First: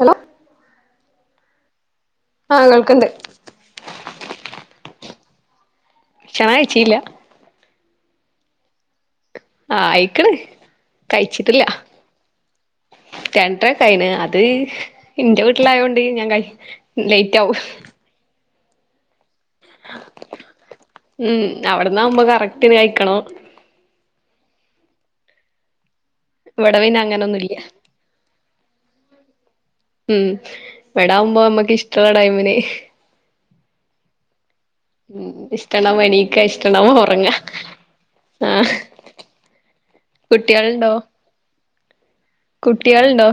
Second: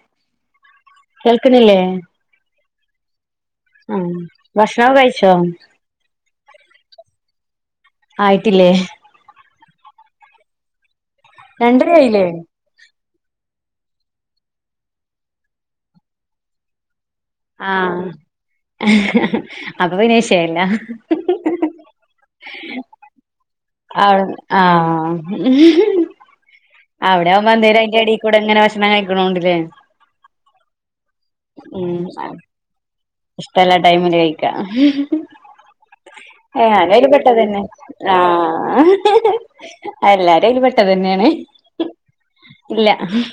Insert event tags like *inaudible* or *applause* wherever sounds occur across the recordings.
Hello കേൾക്കണില്ലേ ആഹ് കേൾക്കണ്ട് ആഹ് ഭക്ഷണക്കെ കഴിച്ചോ ഭക്ഷണ കയിച്ചിയില്ല ആയിട്ടില്ലേ ആഹ് ആയിക്കണ കഴിച്ചിട്ടില്ല രണ്ടരയായില്ലേ രണ്ടര കയിന് അത് ഇന്റെ വീട്ടിലയൊണ്ട് ഞാൻ ക ലൈറ്റ് ആഹ് അപ്പൊ പിന്നെ വിഷയല്ല ഉം അവിടന്നാവുമ്പോ കറക്ട് കഴിക്കണോം ആഹ് ആഹ് ഇവിടെ പിന്നെ അങ്ങനൊന്നുല്ല അവിടെയാകുമ്പംന്തേര അയന്റെ എടീകൂടെ ഇങ്ങനെ ഭക്ഷണം കഴിക്കണണ്ടില്ലേ ഉം ഇവടാകുമ്പോ നമ്മക്ക് ഇഷ്ടള്ള ടൈമിന് ഇല്ല ടൈമില് കഴിക്കും ഉം ഇഷ്ടണ്ടാവുമ്പോ എണീക്കാ ഇഷ്ടണ്ടാവുമ്പോ ഞാനയിൽ ഒറങ്ങാ പെട്ടതനെ ആഹ് എല്ലാരും അയിൽ പെട്ട കുട്ട്യാള്ണ്ടോ തന്നെയാണ് ഇല്ല കുട്ട്യാള്ണ്ടോ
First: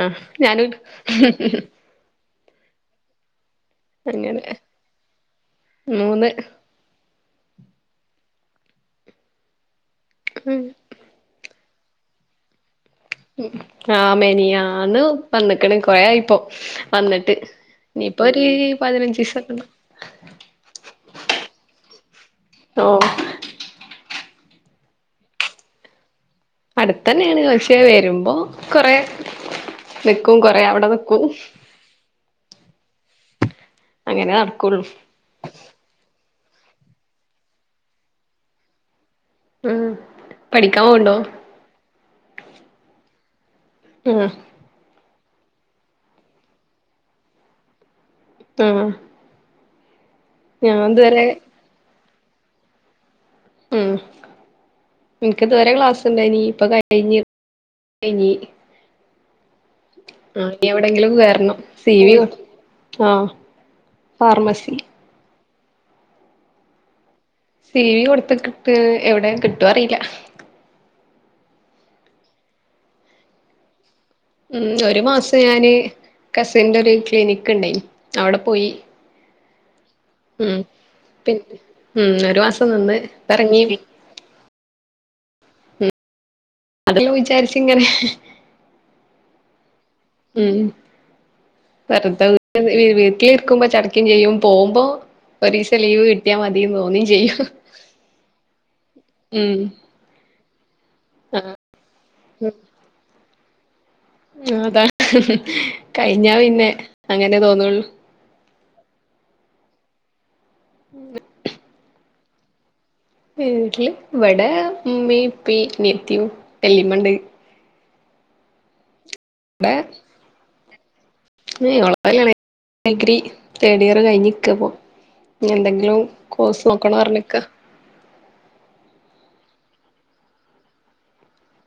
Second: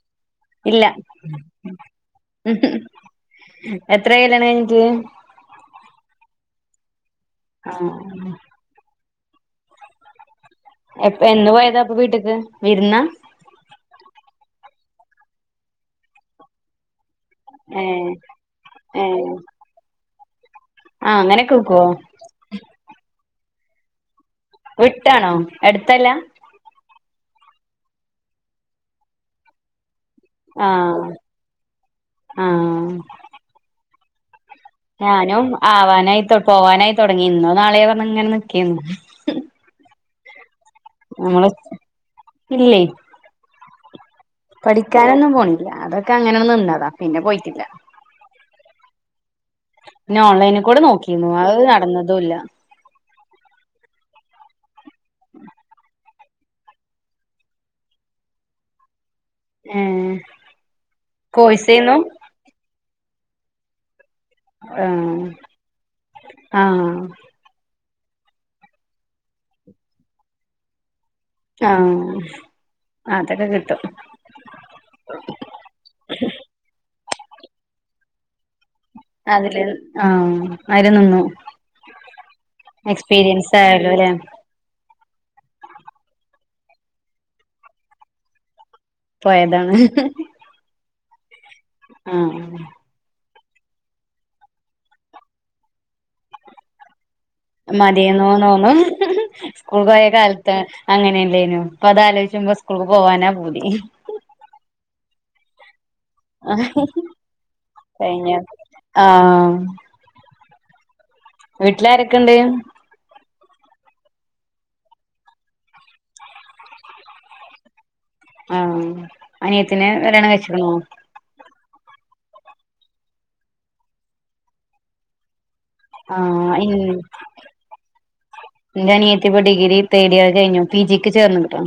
ആഹ് ഞാനും ഇല്ല ഉം അങ്ങനെ മൂന്ന് ആഹ് ഉമ് എപ്പ എന്നു പോയതാ അപ്പൊ വീട്ട്ക്ക് വിരുന്ന ആ മെനിഞ്ഞാന്ന് വന്നക്കണ് കൊറെ ആയിപ്പോ വന്നിട്ട് ഏഹ് ഇനിപ്പൊവരീ ഏഹ് പതിനഞ്ചീസക്കെണ്ടാവും ആഹ് അങ്ങനെ കേക്കുവോ ട്ടോ വിട്ടാണോ അടുത്തല്ല അടുത്തന്നെയാണ് പക്ഷേ വരുമ്പോ കൊറേ നിക്കും കൊറേ അവിടെ ആഹ് നിക്കും ആഹ് അങ്ങനെ നടക്കുള്ളൂ ഞാനും ആവാനായി തൊ പോവാനായി തൊടങ്ങി ഇന്നോ നാള്യോ പറഞ്ഞ് ഇങ്ങനെ നിക്കേന്നു ഉമ് പഠിക്കാൻ പോണ്ടോ നമ്മള് ഇല്ലേ ഹ് പഠിക്കാനൊന്നും പോണില്ല അതൊക്കെ അങ്ങനെ നിന്നതാ പിന്നെ പോയിട്ടില്ല ആഹ് പിന്നെ ഓൺലൈനിൽ കൂടെ ഞാൻ ഇതുവരെ നോക്കിന്നു അത് നടന്നതൂല്ല ഉം എനിക്ക് ഇതുവരെ ക്ലാസ് ഉണ്ടായിനി ഇപ്പൊ കഴിഞ്ഞ് കഴിഞ്ഞി ഏഹ് ആഹ് ഇനി എവിടെങ്കിലും കയറണം കോഴ്സേന്നു സി വി ആഹ് ഫാർമസി ആഹ് ആഹ് സിവി കൊടുത്തുക്കിട്ട് എവിടെ കിട്ടുവോ അറിയില്ല ആഹ് അതൊക്കെ കിട്ടും ഉം ഒരു മാസം ഞാന് കസിന്റെ ഒരു ക്ലിനിക്ക് ഉണ്ടായി അവിടെ പോയി അതില് ഉം ആഹ *inaudible* നിന്നു പിന്നെ ഉം ഒരു മാസം നിന്ന് എക്സ്പീരിയൻസ് ഇപ്പറങ്ങി ആയാലോ അല്ലേ അതല്ലാം വിചാരിച്ച് ഇങ്ങനെ പോയതാണ് ഉം വേറുതെ ആഹ് വിട്ടില് ഇരി നിക്കുമ്പോ ചാടിക്കും ചെയ്യും പോകുമ്പോ ഒരീസം ലീവ് കിട്ടിയാൽ മതിന്ന് തോന്നുവേം ചെയ്യും മതിയെന്ന് തോന്നും ഉം സ്കൂൾക്ക്പോയ കാലത്ത് ആഹ് അങ്ങനെയല്ലേനു ഇപ്പൊ അത്‌ ആലോയി ഇമ്പോ സ്കൂൾക്ക് പോവാനാ പൂതി അതാ കഴിഞ്ഞാ പിന്നെ അങ്ങനെ തോന്നുള്ളു കഴിഞ്ഞ് ആഹ് ഉം വീട്ടിൽ ആരൊക്കെയുണ്ട് വീട്ടില് ഇവടെ ഇമ്മ ഇപ്പ അ നിയത്തി വെല്ലിമ്മ ഇണ്ട് ആഹ അനിയത്തിനെ കല്യാണംകഴിച് ക്ണോ ഏഹ് ഓളെ കല്യാണ ഡിഗ്രി തേഡ് ഇയർ കഴിഞ്ഞ് നിക്കായിപ്പോ ഇനിഎന്തെങ്കിലും ഇഞ്ഞു ആഹ് കോഴസ് നോക്കണന്ന് പറഞ്ഞ് നിക്കാ ന്റെ അനിയത്തിപ്പോ ഡിഗ്രി തേടിയറ് കഴിഞ്ഞു പി ജിക്ക് ചേർന്നികിട്ടോ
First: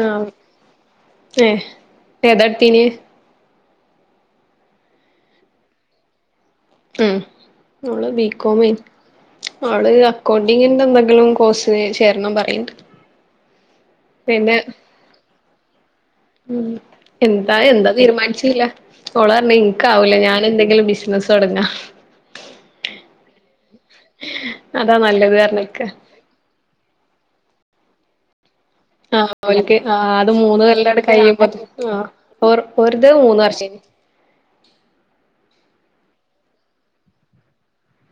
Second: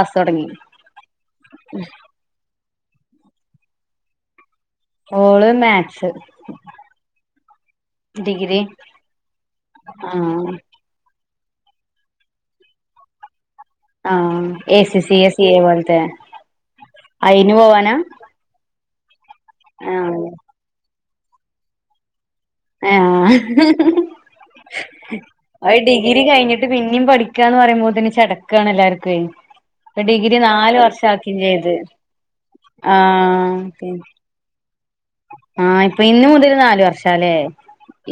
ആഹ് ഏഹ് ഏതാട്ത്തീന് ഓള് മാത്‍സ് ഉം ഓള് ബി കോമെയ്ന്ന് അവള് ആഹ് അക്കൗണ്ടിങ്ങിന്റെ എന്തെങ്കിലും കോഴ്സ് ചേരണം പറയുണ്ട് ആഹ് A C C A C A പോലത്തെ ഉം അയിന് എന്താ എന്താ പോവാനാ തീരുമാനിച്ചില്ല ഓളർഞ്ഞ് ഇൻക്ക് ആവൂല ആഹ് ഞാനെന്തെങ്കിലും ബിസിനസ് തൊടങ്ങ എഹ് അതാ നല്ലത് അയ്‌ പറഞ്ഞിക്ക ഡിഗ്രി ഡിഗ്രി കഴിഞ്ഞിട്ട് പിന്നിം പഠിക്കാന്ന് പറയുമ്പോത്തിന് ചടക്കാണ് എല്ലാർ ആഹ് ഓൽക്ക് പ്പോ ആഹ് അത് ഡിഗ്രി മൂന്ന് നാല് കൊല്ലം അങ്ങട് വർഷാക്കിം കഴിയുമ്പോ ചെയ്ത് ആഹ് ഓർ ഓര്ത് മൂന്ന് ആഹ് വർഷേനി ആഹ് ഇപ്പൊ ഇന്ന് മുതൽ നാലുവർഷാ ലെ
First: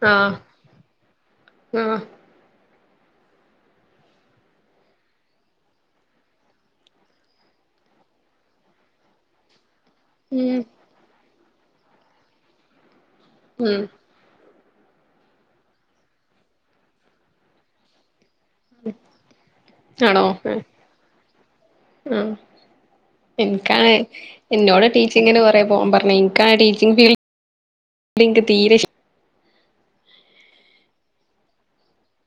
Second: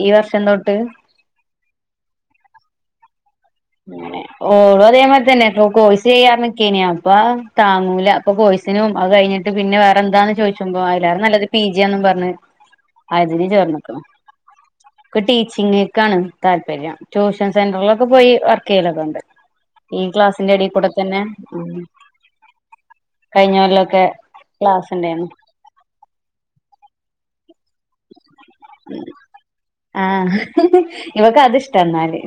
ഈ ആഹ് വർഷം തൊട്ട് ആഹ് മേനെ ഓളതേമാരിതന്നെ പ്പൊ കോഴ്സ് കയ്യാനിക്കേണ് അപ്പ താങ്ങൂല അപ്പൊ കോഴ്സിനും അത് കഴിഞ്ഞിട്ട് ന്നിട്ട് പിന്നെ വേറെന്താന്ന് ഉം ചോയ്ച്ചുമ്പോ അയിലേറെ നല്ലത് പി ജിയാന്നും പറഞ്ഞ് അതിന് ഉം ചേർന്നെക്ക്ണു ഒക്കെ ടീച്ചിങ്ങ്ക്കാണ് താല്പര്യം ട്യൂഷൻ സെന്റർലൊക്കെ പോയി വർക്കയ്യലൊക്കെണ്ട് ഈ ആണോ ആ ക്ലാസ്സിന്റെ എടീക്കൂടെതന്നെ ഉം കഴിഞ്ഞ ഇൻക്കാണെയ് കൊല്ലൊക്കെ ഇന്നോട് ക്ലാസ് ഉണ്ടായിരുന്നു ടീച്ചിങ്ങിന് കൊറെ പോകാൻ പർ ഇൻക്കാണെ ടീച്ചിങ് ഫീൽഡ് തീരെ ഇഷ് ആഹ് ഇവക്ക് അതിഷ്ടന്നാല്.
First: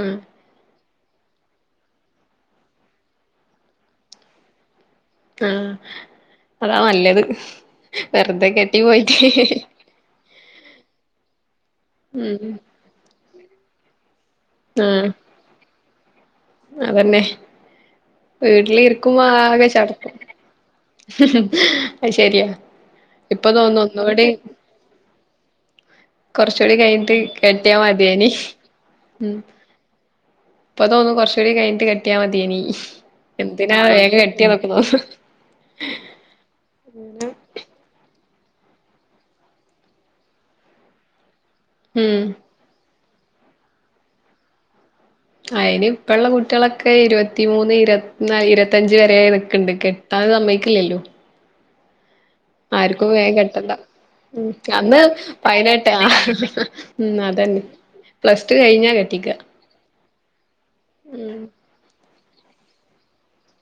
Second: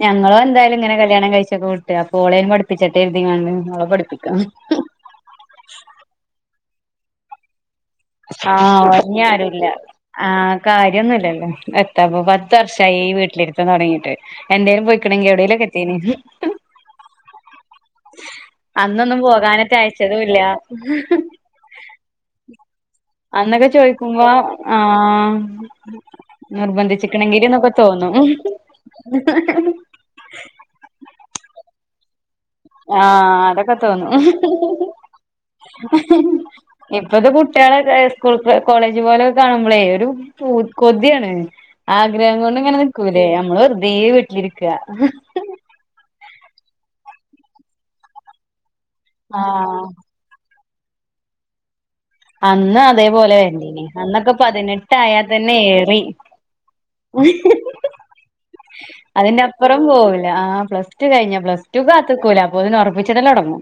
ഉം ഞങ്ങളും എന്തായാലും ഇങ്ങനെ കല്യാണം കഴിച്ച് വിട്ട് അപ്പൊ ഓളേൻ പഠിപ്പിച്ചട്ടേര്തിങ്ങാണ്ട് ഓളെ പഠിപ്പിക്കാ ആഹ് അതാ നല്ലത്. വെറുതെ കെട്ടി ആഹ് പോയിട്ട് ഇഞ്ഞി ആരുല്ല. ആഹ് കാര്യന്നുല്ലല്ലോ എത്തപ്പോ ഉം പത്ത് വർഷായി ഈ വീട്ടിലിരുത്തം തൊടങ്ങീട്ട്. എന്തേലും ആ പോയിക്ക്ണെങ്കി എവിടേലൊക്കെ എത്തീനി അതന്നെ അന്നൊന്നും വീട്ടിലിരിക്കുമ്പോ ആകെ പോകാനറ്റെ ചടക്കും അയച്ചതുല്ല അത് ശരിയാ ഇപ്പൊ അന്നൊക്കെ തോന്നും ഒന്നൂടി ചോയ്ക്കുമ്പോ ആഹ് കൊറച്ചൂടി കഴിഞ്ഞിട്ട് നിർബന്ധിച്ച്ക്ക്ണങ്കില്ന്നൊക്കെ കെട്ടിയാ തോന്നും. മതിയേനി പ്പോ തോന്നും കൊറച്ചുടി കഴിഞ്ഞിട്ട് കെ ട്ടിയാമതിയെനി ആ അതൊക്കെ തോന്നും. തോന്നും ഇപ്പത്തെ കുട്ട്യേളെ സ്കൂൾത്തെ കോളേജ് പോലൊക്കെ കാണുമ്പളേ ഒരു പൂത് കൊതിയാണ് ഉം ആഗ്രഹം കൊണ്ട് ഇങ്ങനെ നിക്കൂല്ലേ നമ്മള് വെറുതെ വീട്ടിലിരിക്ക അയിന് ഇപ്പള്ള കുട്ടിയളൊക്കെ ഇരുവത്തിമൂന്ന് ഇരുവത്തിനാല് ഇരുവത്തഞ്ച് വരെ നിക്ക്ണ്ട് ആഹ് കെ ത്താഹ് സമ്മയ്കില്ലല്ലോ. അന്ന് ആര്ക്കും വേം അതേപോലെ കെട്ടണ്ട വരണ്ടീനി അന്നൊക്കെ ഉം അന്ന് പതിനെട്ടായാൽ തന്നെ പൈനെട്ട് ഏറി ആഹ് ഉം അതന്നെ പ്ലസ് ടു കഴിഞ്ഞാ കെട്ടിക്ക പ്പറം പോവൂല ആഹ് പ്ല ടു ഉം കഴിഞ്ഞാ പ്ലസ് ടുക്ക് കാത്ത്ക്കൂല അപ്പോത്തിന് ഒറപ്പിച്ചിടലൊടങ്ങും.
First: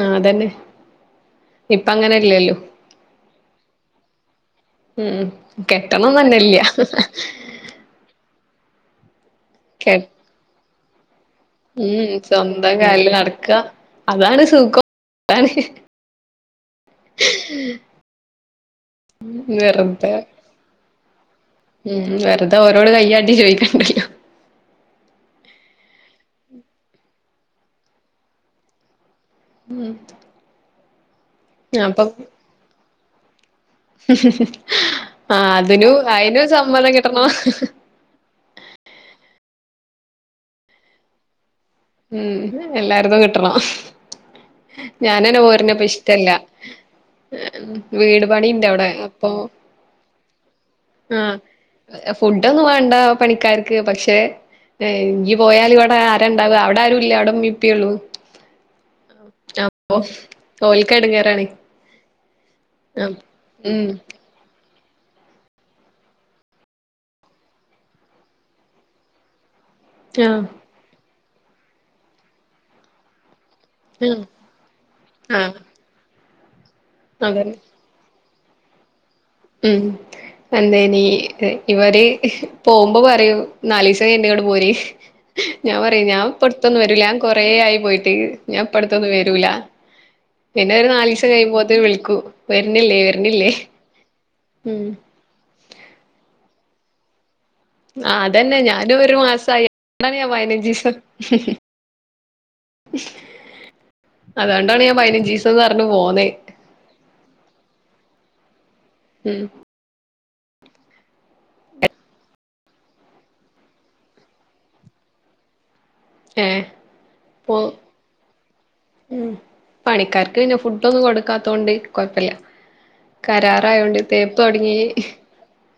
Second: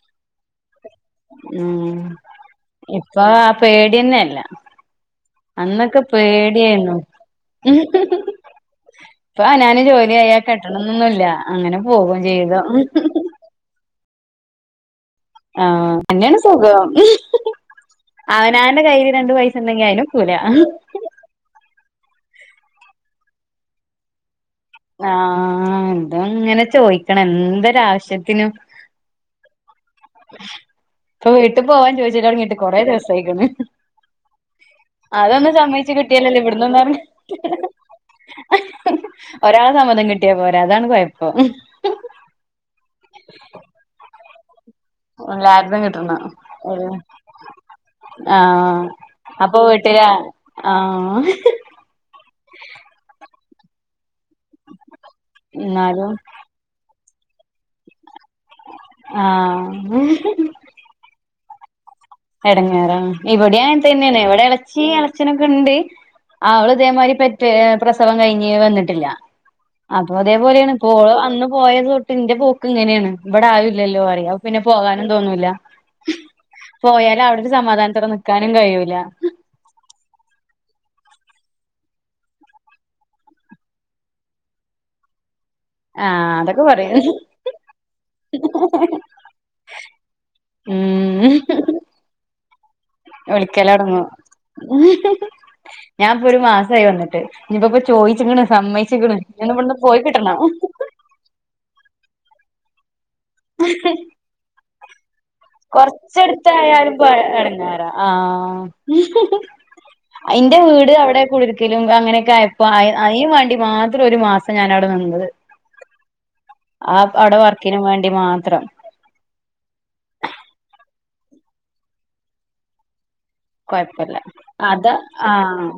ആഹ് അതന്നെ ഇപ്പങ്ങനെല്ലല്ലോ. പേടിയെന്നല്ല ഉം ഉം കെട്ടണംന്നന്നെല്ല ഇപ്പൊ അവനാന് കെ ജോലിയായ കെട്ടണന്നൊന്നുല്ല. അങ്ങനെ ഉം പോകും സ്വന്തം ജീവിതം കാലില് നടക്കാ അതാണ് സുഖം. അതാണ് ആഹ് അന്നെയേണ് സുഖം അവനാന്റെ കയ്യില് രണ്ടു പൈസണ്ടെങ്കി വെറുതെ അയ്നൊക്കൂല ഉം വെറുത ഓരോട് കയ്യാട്ടി ചോയ്ക്കണ്ടല്ലോ ആഹ് ഇത്ങ്ങനെ ചോയ്ക്കണം എന്തൊരവശ്യത്തിനും ഉം പ്പൊ വീട്ടിൽ പോവാൻ ചോയ്ച്ചലൊടങ്ങീട്ട് കൊറേ ദിവസായ്ക്ക്ണ് അതൊന്ന് ആഹ് അതിനു സമ്മയ്ച്ച കിട്ടിയാലല്ലേ അയിനും സമ്മതം ഇവിട്ന്നൊന്നറങ്ങാ കിട്ടണം ഒരാളെ സമ്മതം കിട്ടിയാ പോരാ അതാണ് കുഴപ്പം ഉം എല്ലാരതും കിട്ടണം ഞാനന്നെ എല്ലാരതും കിട്ടണം പോര്നപ്പഷ്ടല്ല വീട് ആഹ് പണിണ്ടവടെ അപ്പൊ ആഹ് ഫുഡൊന്നും വേണ്ട പണിക്കാർക്ക് പക്ഷേ ഇയ്യ് പോയാലിവടെ എന്നാലും ആരണ്ടാവ അവ അവിടാരുല്ല അവിടെമ്മിപ്പിയൊള്ളൂ അപ്പൊ ആഹ് ഓൽക്കെടങ്ങേറാണ് എടങ്ങേറാണ് ഇവിടേം അങ്ങനേ ഉം തന്നേണ് ഇവിടെ എറച്ചി എറച്ചിനൊക്കെണ്ട് ആഹ് അവള് ഇതേമാരി പെറ്റേ പ്രസവം കഴിഞ്ഞ് വന്നിട്ടില്ല അപ്പൊ അതേ ആഹ് പോലേണ് പ്പോള് അന്ന് പോയത് തൊട്ട് ഇന്റെ പോക്ക്ങ്ങനേണ് ഇവിടെ ആരു ല്ലല്ലോ ആഹ് അറിയ പിന്നെ പോകാനും തോന്നൂല ആഹ് പോയാലവിട്ന്ന് അതന്നെ സമാധാനത്തോടെ നിക്കാനും കഴിയൂല ഉം എന്തേനി ഇവര് പോകുമ്പോ പറയും നാലീസം കഴ്ഞ്ഞിട്ടിങ്ങട്ട് പോര് ഞാൻ പറയും ആഹ് അതൊക്കെ ഞാൻപ്പടുത്തൊന്നും പറയും വരൂല ഞാൻ കൊറേയായി പോയിട്ട് ഞാൻപ്പടുത്തൊന്നും വരൂല പിന്നൊരു ഉം നാലീസം കഴിയുമ്പോത്തിന് വിളിക്കും വരുന്നില്ലേ വ വെളികേല്ലാം ഇറങ്ങോ ഉം ഞാൻപ്പോ ഒരു മാസായി വന്നിട്ട് ഇനിപ്പോ ആഹ് ചോയ്ച്ച്ക്ക്ണ് അതന്നെ സമ്മയ്ച്ച്ക്ക്ണ് ഇനിയൊന്നിവിട്ന്ന് പോയി കിട്ടണം ഹ്ഹ് അഹ് അതോണ്ടാണ് ഞാൻ പയ്നഞ്ചീസ കൊർച്ചെട്ത്തായാലും പ്പൊ എടങ്ങേറാ ആഹ് ഉം അയിന്റെ വീട് അവിടെ കുടിര്ക്കലും അങ്ങനെയൊക്കായപ്പോ അയ്നും വാണ്ടി മാത്രൊരു മാസം ഞാനവടെ നിന്നത് ഏഹ് ആഹ് ആടെ പോ വർക്കിനും പോവൻ വേണ്ടി മാത്രം ഉം പണിക്കാർക്ക് പിന്നെ ഫുഡൊന്നും കൊടുക്കാത്തോണ്ട് കൊഴപ്പല്ല കരാറായോണ്ട് കൊഴപ്പല്ല തേപ്പ് തുടങ്ങി അത് ആഹ്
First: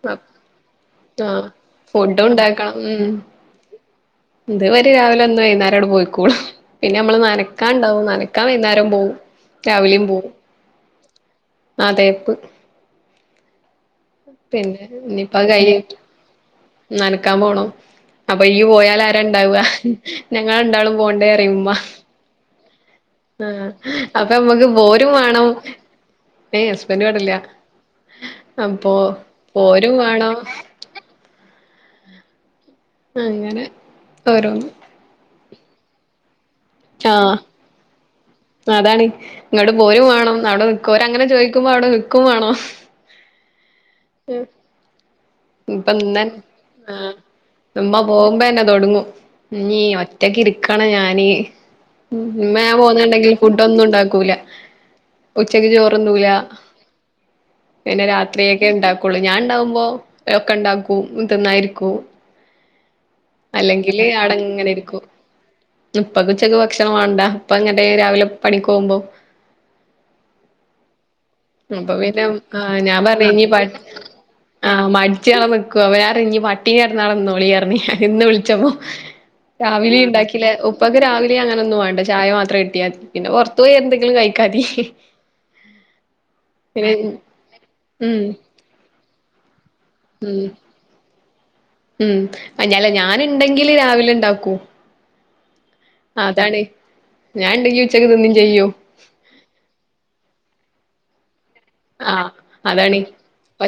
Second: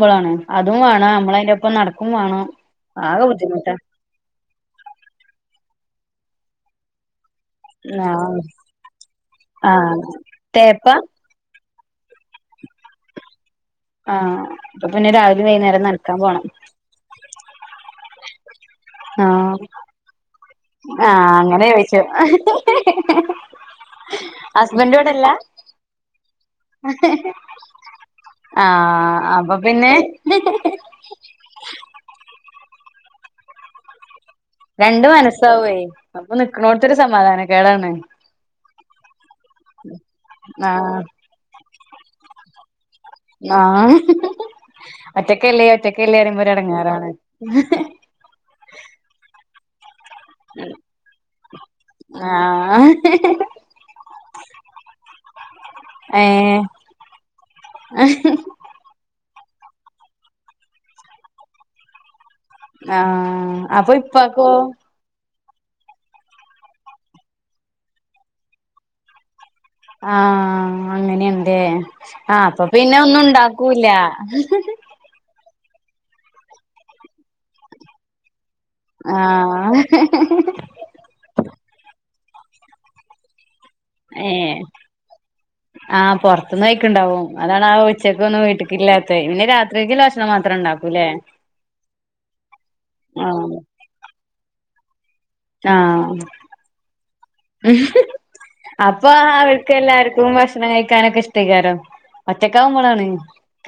അപ്പ അതും വാണം ആഹ് നമ്മളയ്ന്റൊപ്പം നടക്കും ഫുഡ് വാണം ഉണ്ടാക്കണം ഉം ആകെ ബുദ്ധിമുട്ട ഇത് അവര് രാവിലെ വന്ന് വൈന്നാരണ് പോയിക്കോളും പിന്നെ ഞമ്മള് നന നക്കാണ്ടാവും ആഹ് നനക്കാൻ വൈന്നാരം പോവും ആഹ് രാവിലെയും പോവും തേപ്പാ ആഹ് തേപ്പ് ആഹ് പിന്നെ അപ്പൊ ഇനിപ്പ രാവിലിം കൈഞ്ഞ് വൈന്നേരം നനക്കാൻ പോണം നനക്കാൻ പോണം അപ്പൊയ്യ് പോയാല ആഹ് ലരാണ്ടാവ ഞങ്ങളരണ്ടാളും ആഹ് അങ്ങനെ പോവണ്ടേയറിയുമ്മ ചോയിച്ചു ആഹ് അപ്പൊ ഞമ്മക്ക് ഹസ്ബൻഡ് പോരും ഇവിടെല്ല വാണം ഏയ് ഹസ്ബൻന്റ് ഇവിടില്ല അപ്പൊ ആഹ് അപ്പൊ പിന്നെ പോരും വാണം ആഹ് അങ്ങനെ ഓരോന്ന് രണ്ട് മനസ്സാവേ അപ്പൊ നിക്ക്ണോട്ത്തൊരു ആഹ് സമാധാനക്കേടാണ് അതാണ് ഇങ്ങട്ട് പോരും വാണം അവിടെ ആഹ് നിക്കോരങ്ങനെ ചോയ്ക്കുമ്പോ അവിടെ നിക്കും വാണം ആഹ് ഉം ഒറ്റക്കല്ലോ ഒറ്റക്കല്ലേ റിയുമ്പൊരു എടങേറാണ് പോമ്പെന്നെ തൊടങ്ങും നീ മ റ്റക്കരിക്കണം ഞാന് മ്മ ഞാൻ ആഹ് പോന്ന്ണ്ടെങ്കില് ഫുഡോന്നും ണ്ടാക്കൂല ഉച്ചക്ക് ചോറ്ന്നൂല ഏഹ് പിന്നെ രാത്രിയെ ക്കെ ണ്ടാക്കൊള്ളൂ ഞാൻ ണ്ടാകുമ്പോ ഒക്കെ ണ്ടാക്കും തിന്നാ ഇരിക്കും ആഹ് അപ്പൊ അല്ലെങ്കില് ഇപ്പാക്കോ അടെങ്ങനെര്ക്കും ഇപ്പക്ക് ഉച്ചക്ക് ഭക്ഷണം വാണ്ട ഇപ്പ അങ്ങനെ രാവിലെ പണിക്കോവുമ്പോ ആ അങ്ങനെണ് ലേ അപ്പൊ പിന്നെ ആ അപ്പ ആഹ് ഞാൻ പിന്നൊന്നും പറഞ്ഞ് ണ്ടാക്കൂല്ല ച്ചാളെ നിക്കോ വേറെ അവടെ! ! ! ! ! ! ! ! ! അവടെന്നോളി പർഞ് ഇന്ന് വിളിച്ചപ്പോ ആഹ് രാവിലേം ണ്ടാക്കില്ലേ ഉപ്പക്ക് രാവിലെ അങ്ങനൊന്നും വാണ്ട ചായ മാത്രം കിട്ടിയാ മതി പിന്നെ പൊർത്തോയി എന്തെങ്കിലും കഴിക്കാതി ആ പൊർത്ത്ന്ന് പിന്നെ കയ്ക്ക്ണ്ടാവും അതാണ് ആ ഉം ഉച്ചക്കൊന്നും വീട്ട്ക്കില്ലാത്തത് പിന്നെ രാ ഉചക് ഭക്ഷണം ഉം മാത്രം ഉണ്ടാക്കൂല്ലേ ഉം *unintelligible* ആഹ് ഞാന്ണ്ടെങ്കില് രാവിലെണ്ടാക്കും ആ ഞാൻ ഉണ്ടെങ്കി ഉച്ചക്ക് തിന്നും ചെയ്യും അത് പ്പൊ അവര്ക്കെല്ലാർക്കും ഭക്ഷണം കഴിക്കാനൊക്കെ ഇഷ്ടെക്കാരം ആഹ് അതാണ് ഒറ്റക്കാവുമ്പളാണ്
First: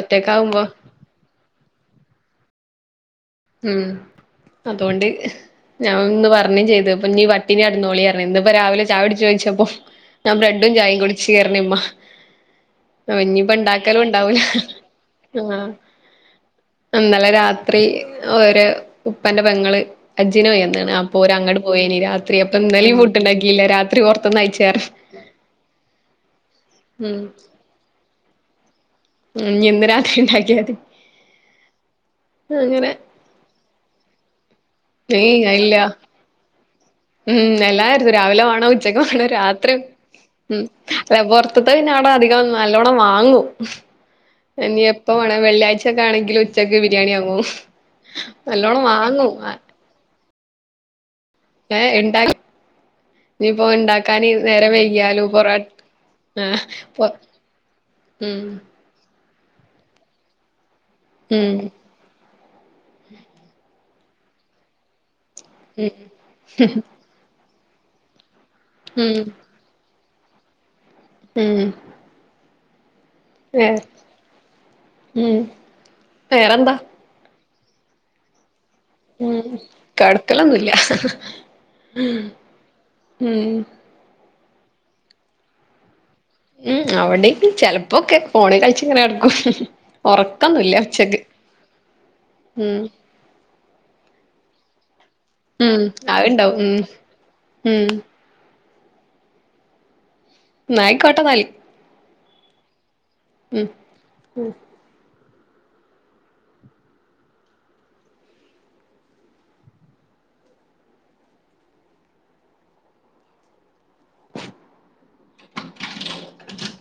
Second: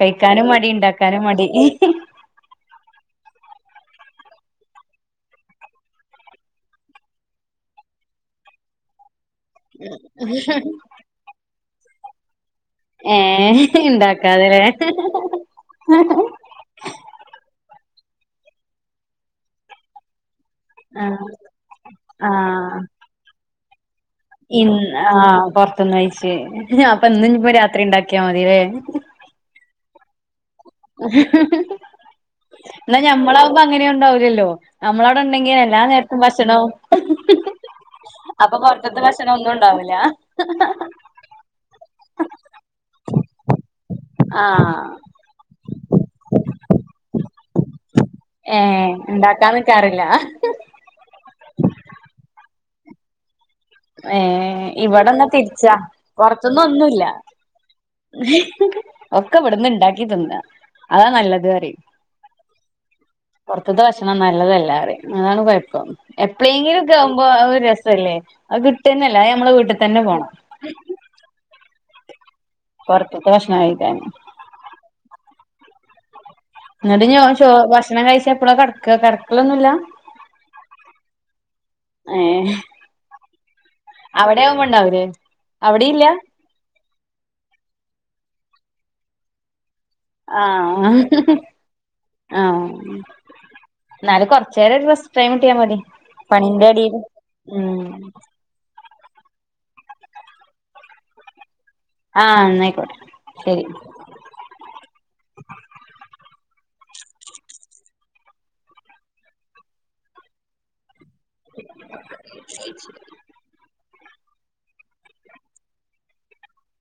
കയ്ക്കാനും മടി ണ്ടാക്കാനും മടി ഉം അതോണ്ട് ഞാ ഒന്ന് പർഞ്ഞും ചെയ്ത് ഇപ്പഞ്ഞി പട്ടിണി കെടന്നോളീ പർഞ് ഇന്ന്പ്പ രാവിലെ ചായുടിച്ചോ ചോയ്ച്ച ഞാൻ ബ്രഡും ചായേം കുട്ച്ച് പർഞ് മ്മ ഏ ഓ ഞ്ഞിപ്പ ണ്ടാക്കലും ണ്ടാവൂല ഇണ്ടാക്കാതെലേ ആ ഇന്നലെ രാത്രി ഓരെ ഉപ്പന്റെ പെങ്ങള് അജ്ജ്നോയ *unintelligible* ആ അപ്പോരങ്ങട്ട് പോയിനി ആ രാത്രി അപ്പൊ ഇന്നലേം ഫുട്ട്ണ്ടാക്കില്ല രാത്രി കൊർ ഇന്ന് ആ പൊർത്ത്ന്നയ്ച്ച് അപ്പൊ ഉം ഇന്ന് ഞ്പ്പോ രാത്രി ണ്ടാക്കിയാ മതില്ലേ ഉം ഞ്ഞി ഇന്ന് രാത്രി ണ്ടാക്ക്യാതി ന്നാ ഞമ്മളാവുമ്പോ അങ്ങനേം ണ്ടാവൂല്ലല്ലോ നമ്മളവടെണ്ടെങ്കി ഏയ് എല്ലാ ഇല്ല നേരത്തും ഭക്ഷണവും ഉം എല്ലായിട്ത്തും രാവിലെ അപ്പൊ വാണം ഉച്ചക്ക് പൊറത്തത്തെ വാണം ഭക്ഷണം ഒന്നും രാത്രി ഉണ്ടാവൂല ഉം *unintelligible* പൊറ്ത്തത് പിന്നെ അടെ അധികം നല്ലോണം വാങ്ങും ആ ഇനി എപ്പ വേ വെള്ളിയാഴ്ചയക്കെ ആണെങ്കിൽ ഉച്ചക്ക് ബിരിയാണി അങ്ങും. ഏ ണ്ടാക്കാനിക്കാറില്ല ഏ എന്താണ്. ഇപ്പോ ഏ ഉണ്ടാക്കാൻ നേരെ വെയ്യിയാലു ഇവിടെന്നാ പൊറട്ട തിരിച്ചാ ആ പൊറത്ത്ന്ന് ഒന്നുല്ല ഒക്കെ ഇവ്ട്ന്ന് ണ്ടാക്കി തിന്ന അതാ നല്ലത് ഉം റിയും പുറത്തത്തെ ഭക്ഷണം നല്ലതല അതാണ് കുഴപ്പം ഉം എപ്പളേങ്കിലൊക്കാവുമ്പോ അത് ഒരു രസല്ലേ അത് ഉം കിട്ടെന്നല്ല അത് നമ്മളെ വീട്ട്ത്തെന്നെ പോണം ഉം പൊർത്ത്ത്തെ ഭക്ഷണ വേ കഴിക്കാന് ഉം വേറെന്താ ന്നിട്ട് ഓ ചോ ഭക്ഷണം കഴിച്ചെപ്പളാ കെട ഉം കെടക്കലൊന്നുല്ല ഏ ഉം അവിടെ യാവുമ്പോ ഉണ്ടാവുലോ അവിടെ ഇല്ല. ഉം അവിടിം ചെലപ്പോക്കെ ഫോണിൽ കളിച്ച് ഇങ്ങനെ എടുക്കും. ആ ആ ഉം ന്നാലും കൊർച്ചേരൊരു റസ്റ്റ്‌ ടൈം ട്ട്യാ മതി ഉം അത്ണ്ടാവും പണിന്റെ ഉം എടെല് ഉം നയിക്കോട്ട നാല്. ആ ന്നയ്ക്കോട്ടെ ഉം ഉം *unintelligible*